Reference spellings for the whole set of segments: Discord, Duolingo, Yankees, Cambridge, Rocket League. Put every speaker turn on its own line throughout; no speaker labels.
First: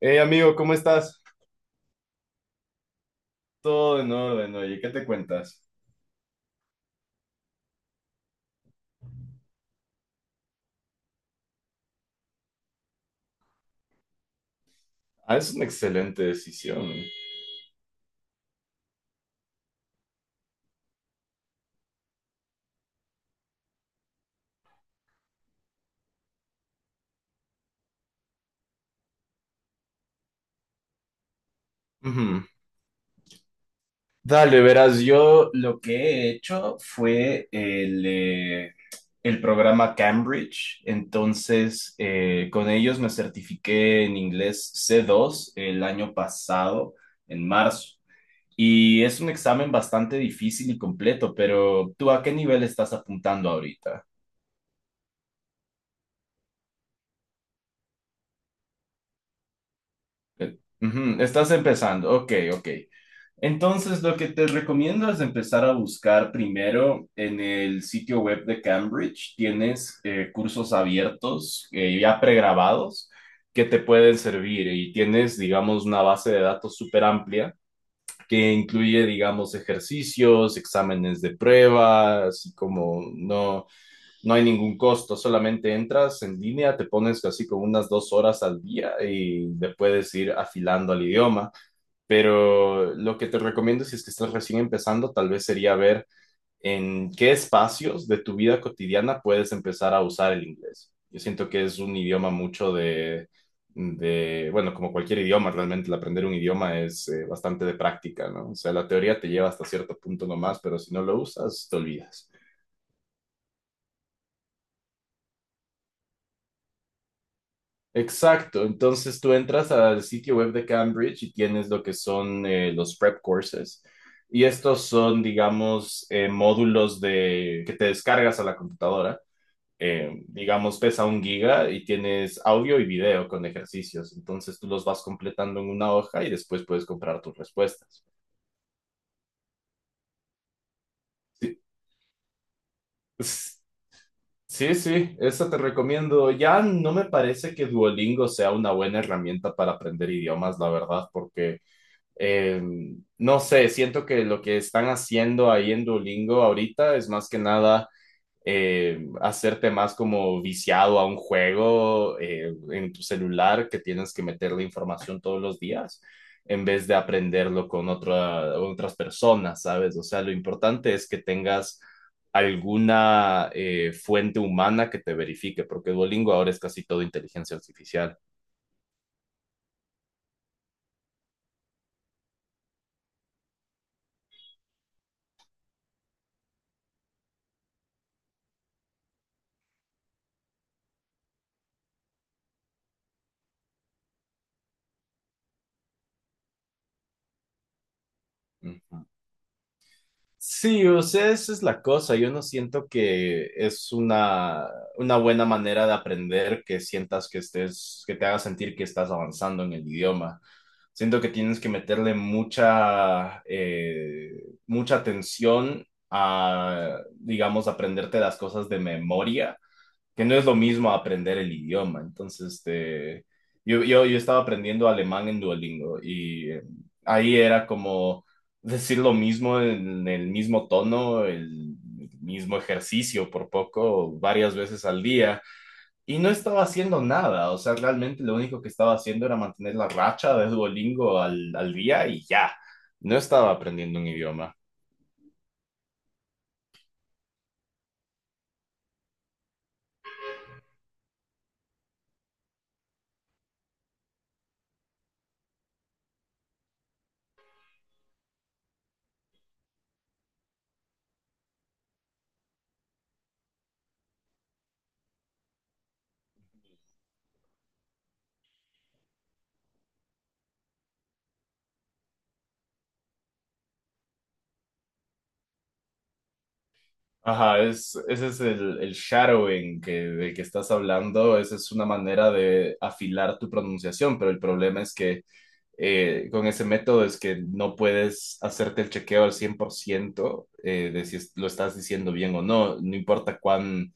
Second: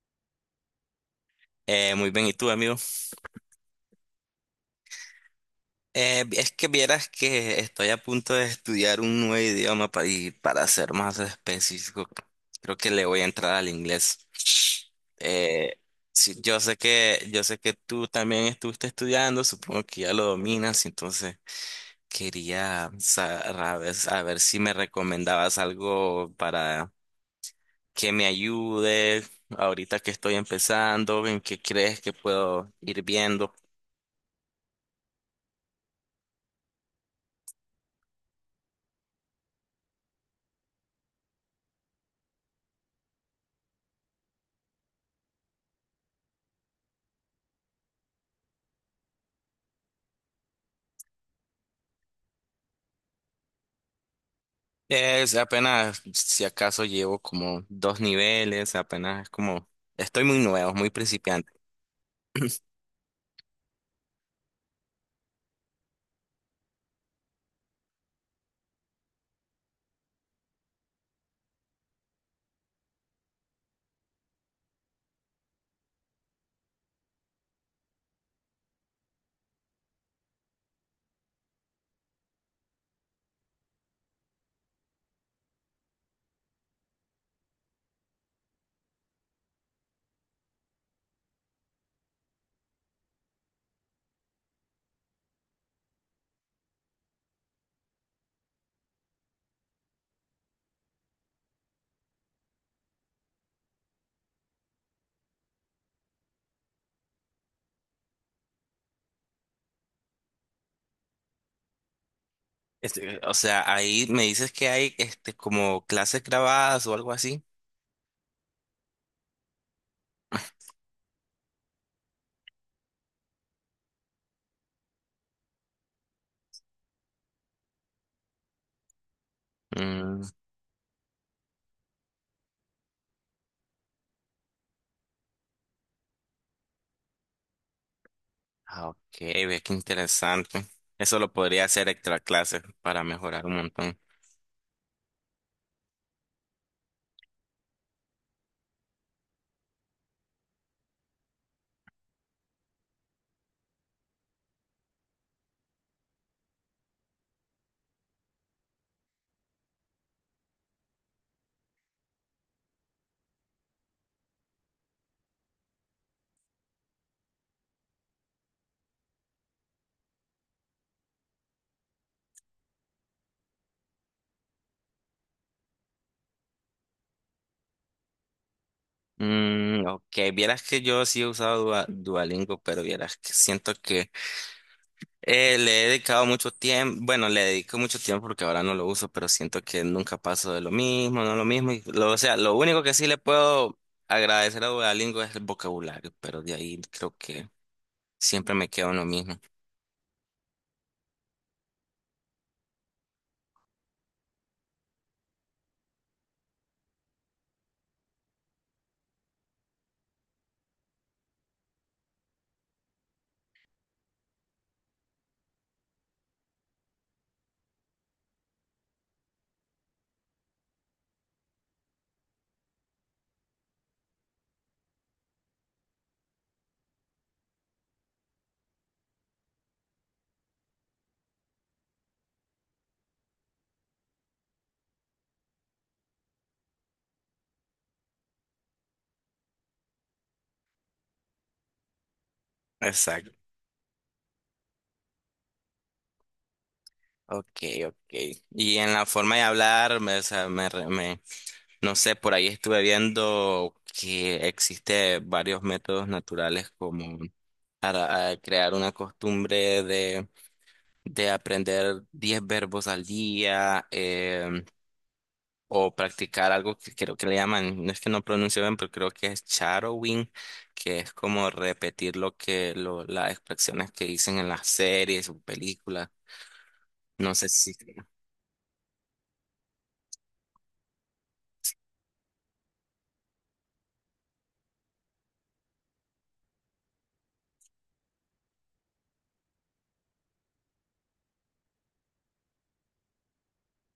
Hey amigo, ¿cómo estás?
Muy bien, ¿y tú, amigo?
Todo en orden, oye, ¿qué te cuentas?
Es que vieras que estoy a punto de estudiar un nuevo idioma y para ser más específico, creo que le voy a entrar al inglés.
Ah, es una
Eh,
excelente
sí, yo sé
decisión.
que, yo sé que tú también estuviste estudiando, supongo que ya lo dominas, entonces quería saber, a ver si me recomendabas algo para que me ayude ahorita que estoy empezando, en qué crees que
Ujú.
puedo ir viendo.
Dale, verás, yo lo que he hecho fue el programa Cambridge, entonces con ellos me certifiqué en inglés C2 el año pasado, en marzo, y es un examen bastante difícil y completo, pero ¿tú a qué nivel estás apuntando ahorita?
Es apenas, si acaso llevo como dos niveles, apenas es como, estoy muy nuevo, muy
Ujú, estás
principiante.
empezando, ok, ok. Entonces, lo que te recomiendo es empezar a buscar primero en el sitio web de Cambridge. Tienes cursos abiertos, ya pregrabados, que te pueden servir y tienes, digamos, una base de datos súper amplia que incluye, digamos, ejercicios, exámenes de prueba, así como no, no hay ningún costo, solamente entras en línea, te pones así como unas dos horas al día y le puedes ir afilando al idioma. Pero lo que te recomiendo si es que estás recién empezando, tal vez sería ver en qué espacios de tu vida cotidiana puedes empezar a usar el inglés. Yo siento que es un idioma mucho de bueno, como cualquier idioma, realmente el aprender un idioma es bastante de práctica, ¿no? O sea, la teoría te lleva hasta cierto punto nomás, pero si no lo usas, te olvidas.
Este, o sea, ahí me dices que hay este como clases grabadas o algo así.
Exacto, entonces tú entras al sitio web de Cambridge y tienes lo que son los prep courses. Y estos son, digamos, módulos de, que te descargas a la computadora.
Mm,
Digamos, pesa un giga y tienes audio y video con ejercicios. Entonces tú los vas completando en una hoja y después puedes comprar tus respuestas.
ah, ok, ve qué interesante. Eso lo
Sí,
podría hacer extra clases para mejorar un
s-
montón.
sí, esa te recomiendo. Ya no me parece que Duolingo sea una buena herramienta para aprender idiomas, la verdad, porque... Eh, no sé, siento que lo que están haciendo ahí en Duolingo ahorita es más que nada hacerte más como viciado a un juego en tu celular que tienes que meterle información todos los días en vez de aprenderlo con otra, otras personas, ¿sabes? O sea, lo importante es que tengas alguna fuente humana que te verifique, porque Duolingo ahora es casi todo inteligencia artificial.
Mm, ok, vieras que yo sí he usado Duolingo, pero vieras que siento que le he dedicado mucho tiempo, bueno, le dedico mucho tiempo porque ahora no lo uso, pero siento que nunca paso de lo mismo, no lo mismo. O sea, lo único que sí le puedo agradecer a Duolingo es el vocabulario, pero de ahí creo que siempre me quedo en lo
Ujú.
mismo.
Sí, o sea, esa es la cosa. Yo no siento que es una buena manera de aprender que sientas que estés, que te haga sentir que estás avanzando en el idioma. Siento que tienes que meterle mucha, mucha atención a, digamos, aprenderte las cosas de memoria que no es lo mismo aprender el idioma. Entonces, este, yo estaba aprendiendo alemán en Duolingo y ahí era como decir lo mismo en el mismo tono, el mismo ejercicio por poco, varias veces al día. Y no estaba haciendo nada, o sea, realmente lo único que estaba haciendo era mantener la racha de Duolingo al día y ya, no
Exacto.
estaba aprendiendo un idioma.
Ok, ok. Y en la forma de hablar, o sea, no sé, por ahí estuve viendo que existe varios métodos naturales como para crear una costumbre de aprender 10 verbos al día o practicar algo que creo que le llaman, no es que no pronuncio bien, pero creo que es shadowing, que es como repetir las expresiones que dicen en las series o películas. No sé
Ajá,
si.
es, ese es el shadowing que, del que estás hablando. Esa es una manera de afilar tu pronunciación, pero el problema es que con ese método es que no puedes hacerte el chequeo al 100% de si lo estás diciendo bien o no. No importa cuán,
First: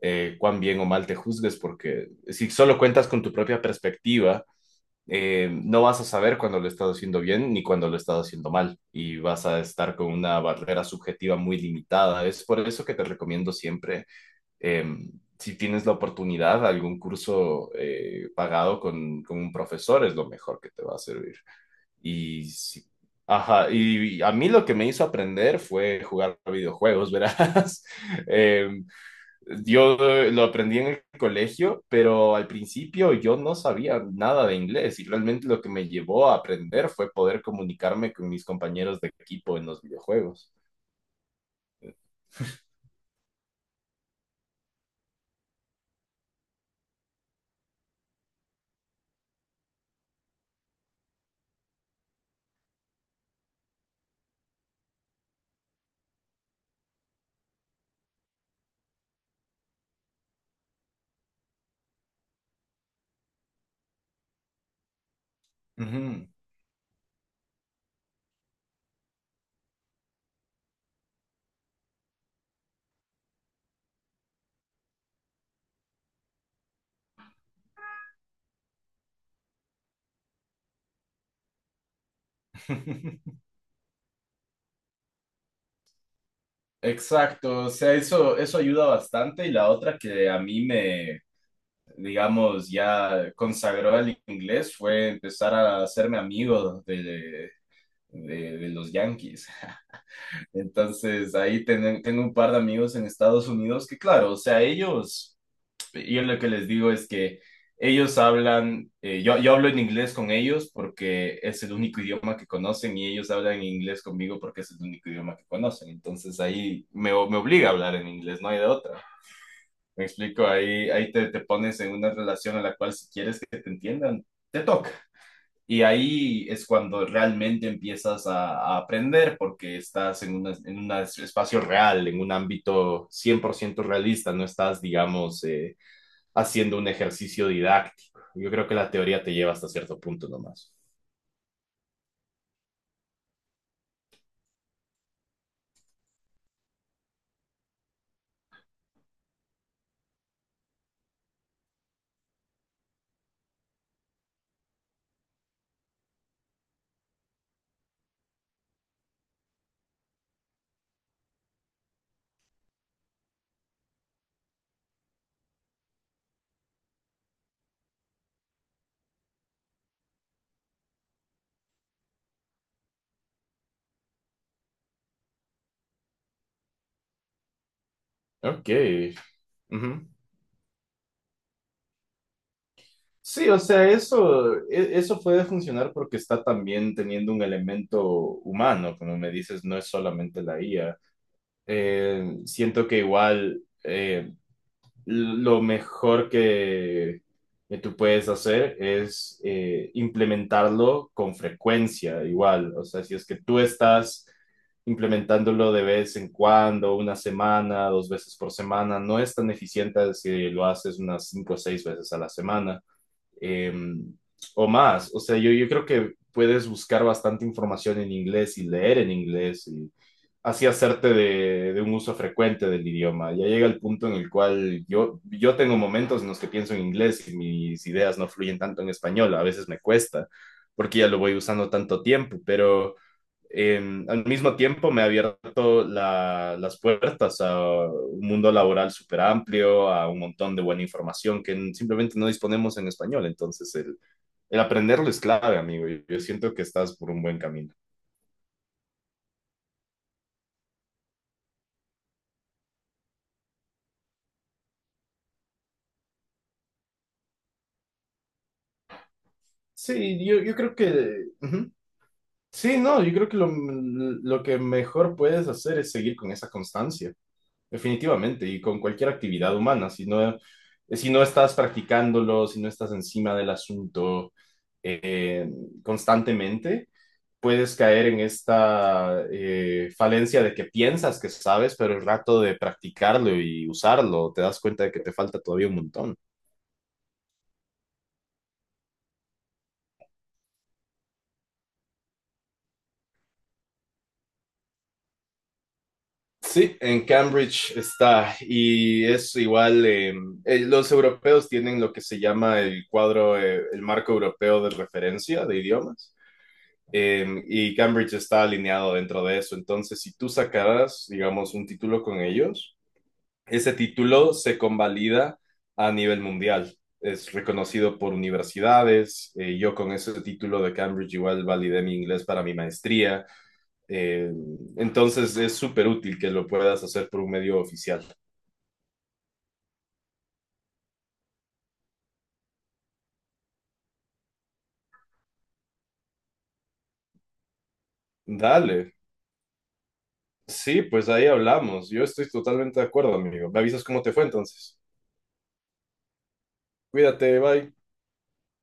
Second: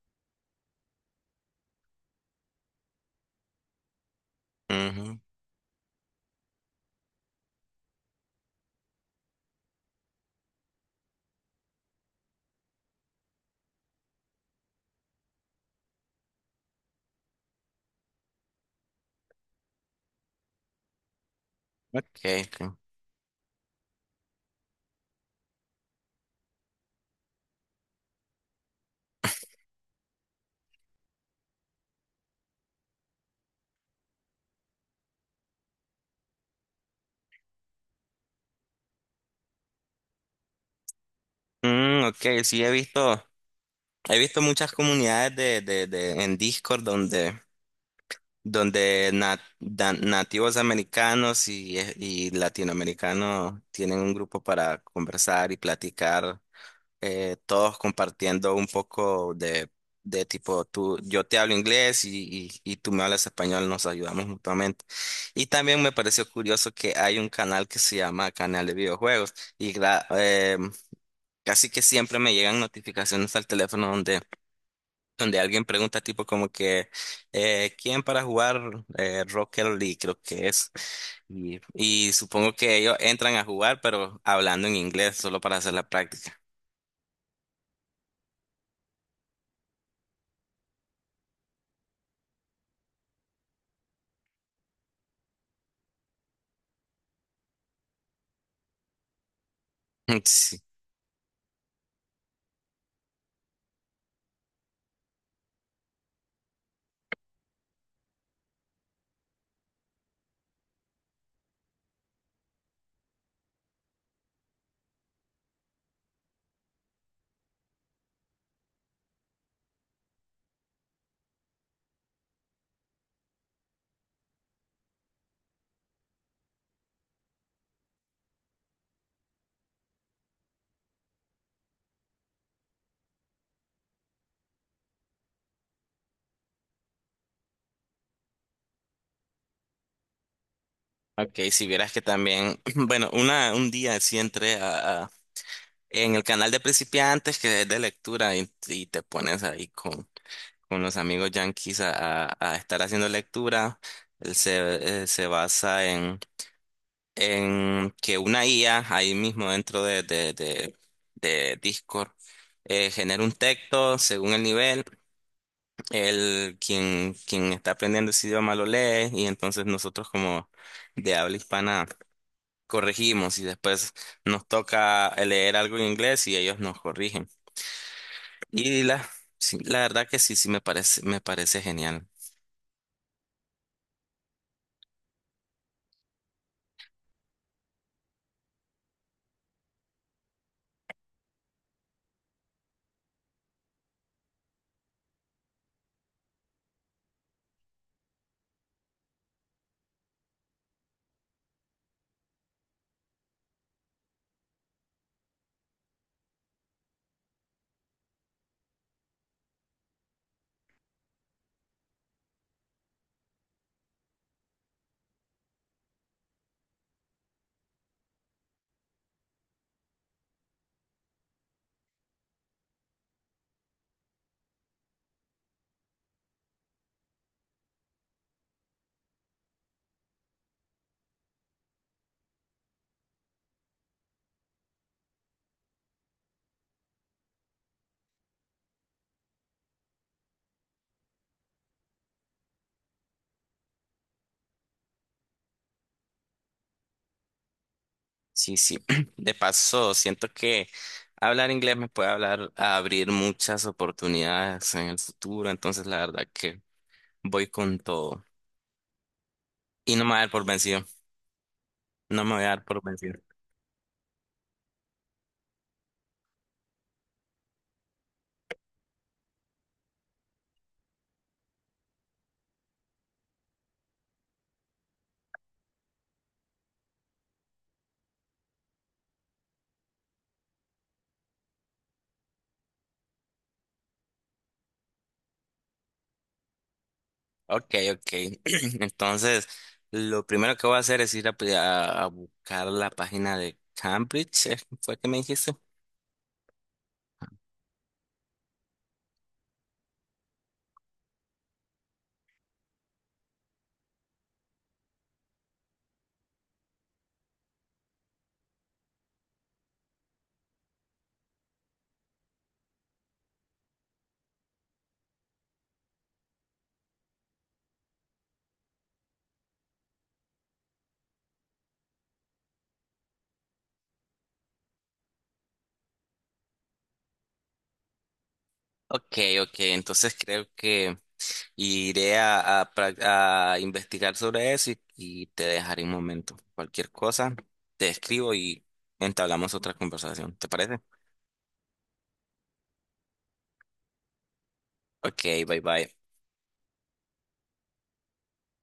cuán bien o mal te juzgues, porque si solo cuentas con tu propia perspectiva,
Ujú.
no vas a saber cuando lo estás haciendo bien ni cuando lo estás haciendo mal y vas a estar con una barrera subjetiva muy limitada. Es por eso que te recomiendo siempre, eh, si tienes la oportunidad, algún curso pagado con un profesor es lo mejor que te va a servir.
Okay,
Y
okay.
si ajá, y a mí lo que me hizo aprender fue jugar videojuegos, verás. Eh, yo lo aprendí en el colegio, pero al principio yo no sabía nada de inglés y realmente lo que me llevó a aprender fue poder comunicarme con mis compañeros de equipo en los videojuegos.
Mm, okay, sí he visto muchas comunidades de en Discord donde donde nativos americanos y latinoamericanos tienen un grupo para conversar y platicar, todos compartiendo un poco de tipo, tú, yo te hablo inglés y tú me hablas español, nos ayudamos mutuamente. Y también me pareció
Ujú.
curioso que hay un canal que se llama Canal de Videojuegos y casi que siempre me llegan notificaciones al teléfono donde donde alguien pregunta tipo como que ¿quién para jugar Rocket League? Creo que es. Y supongo que ellos entran a jugar, pero hablando en inglés solo para hacer la práctica.
Exacto, o sea, eso ayuda bastante y la otra que a mí me, digamos, ya consagró al inglés fue empezar a hacerme amigo de, de los Yankees.
Sí.
Entonces, ahí tengo un par de amigos en Estados Unidos que, claro, o sea, ellos, yo lo que les digo es que ellos hablan, yo hablo en inglés con ellos porque es el único idioma que conocen y ellos hablan en inglés conmigo porque es el único idioma que conocen. Entonces, ahí me, me obliga a hablar en inglés, no hay de otra. Me explico, ahí, ahí te, te pones en una relación a la cual si quieres que te entiendan, te toca. Y ahí es cuando realmente empiezas a aprender porque estás en, en un espacio real, en un ámbito 100% realista, no estás, digamos, haciendo un ejercicio didáctico. Yo creo que la teoría te lleva hasta cierto punto nomás.
Ok, si vieras que también, bueno, una, un día sí entré en el canal de principiantes que es de lectura y te pones ahí con los amigos yanquis a estar haciendo lectura. Se basa en que una IA ahí mismo dentro de Discord genera un texto según el nivel, quien está aprendiendo ese idioma lo lee y entonces nosotros como de habla hispana corregimos y después nos toca leer algo en inglés y ellos nos corrigen.
Ok.
Y la, sí, la
Ujú.
verdad que sí, sí me parece genial.
Sí, o sea, eso, eso puede funcionar porque está también teniendo un elemento humano, como me dices, no es solamente la IA. Siento que igual... lo mejor que tú puedes hacer es implementarlo con frecuencia, igual. O sea, si es que tú estás implementándolo de vez en cuando, una semana, dos veces por semana, no es tan eficiente si lo haces unas cinco o seis veces a la semana eh, o más. O sea, yo creo que puedes buscar bastante información en inglés y leer en inglés y así hacerte de un uso frecuente del idioma. Ya llega el punto en el cual yo tengo momentos en los que pienso en inglés y mis ideas no fluyen tanto en español, a veces me cuesta, porque ya lo voy usando tanto tiempo, pero eh, al mismo tiempo me ha abierto la, las puertas a un mundo laboral súper amplio, a un montón de buena información que simplemente no disponemos en español, entonces el aprenderlo es clave, amigo, y yo siento que estás por un buen camino.
Sí, sí. De paso, siento que hablar inglés me puede hablar a abrir muchas oportunidades en el futuro, entonces la verdad que voy con todo. Y no me voy a
Sí,
dar por
yo creo
vencido,
que ujú.
no me voy a dar
Sí,
por
no, yo
vencido.
creo que lo, lo que mejor puedes hacer es seguir con esa constancia, definitivamente, y con cualquier actividad humana. Si no, si no estás practicándolo, si no estás encima del asunto eh, constantemente, puedes caer en esta falencia de que piensas que sabes, pero el rato de practicarlo y usarlo, te das cuenta de que te falta todavía un montón.
Ok, ok. Entonces, lo primero que voy a hacer es ir a buscar la página de Cambridge, ¿eh? ¿Fue que me dijiste?
Sí, en Cambridge está y es igual, los europeos tienen lo que se llama el cuadro, el marco europeo de referencia de idiomas y Cambridge está alineado dentro de eso. Entonces, si tú sacaras, digamos, un título con ellos, ese título se convalida a nivel mundial. Es reconocido por universidades. Yo con ese título de Cambridge igual validé mi inglés para mi maestría. Eh, entonces es súper útil que lo puedas hacer por un medio oficial.
Ok, ok. Entonces creo que y iré a, a investigar sobre eso y te dejaré un momento. Cualquier cosa, te escribo y
Dale.
entablamos otra conversación. ¿Te parece?
Sí, pues ahí hablamos. Yo estoy totalmente de acuerdo, amigo. Me avisas cómo te fue entonces.
Ok, bye bye.
Cuídate, bye.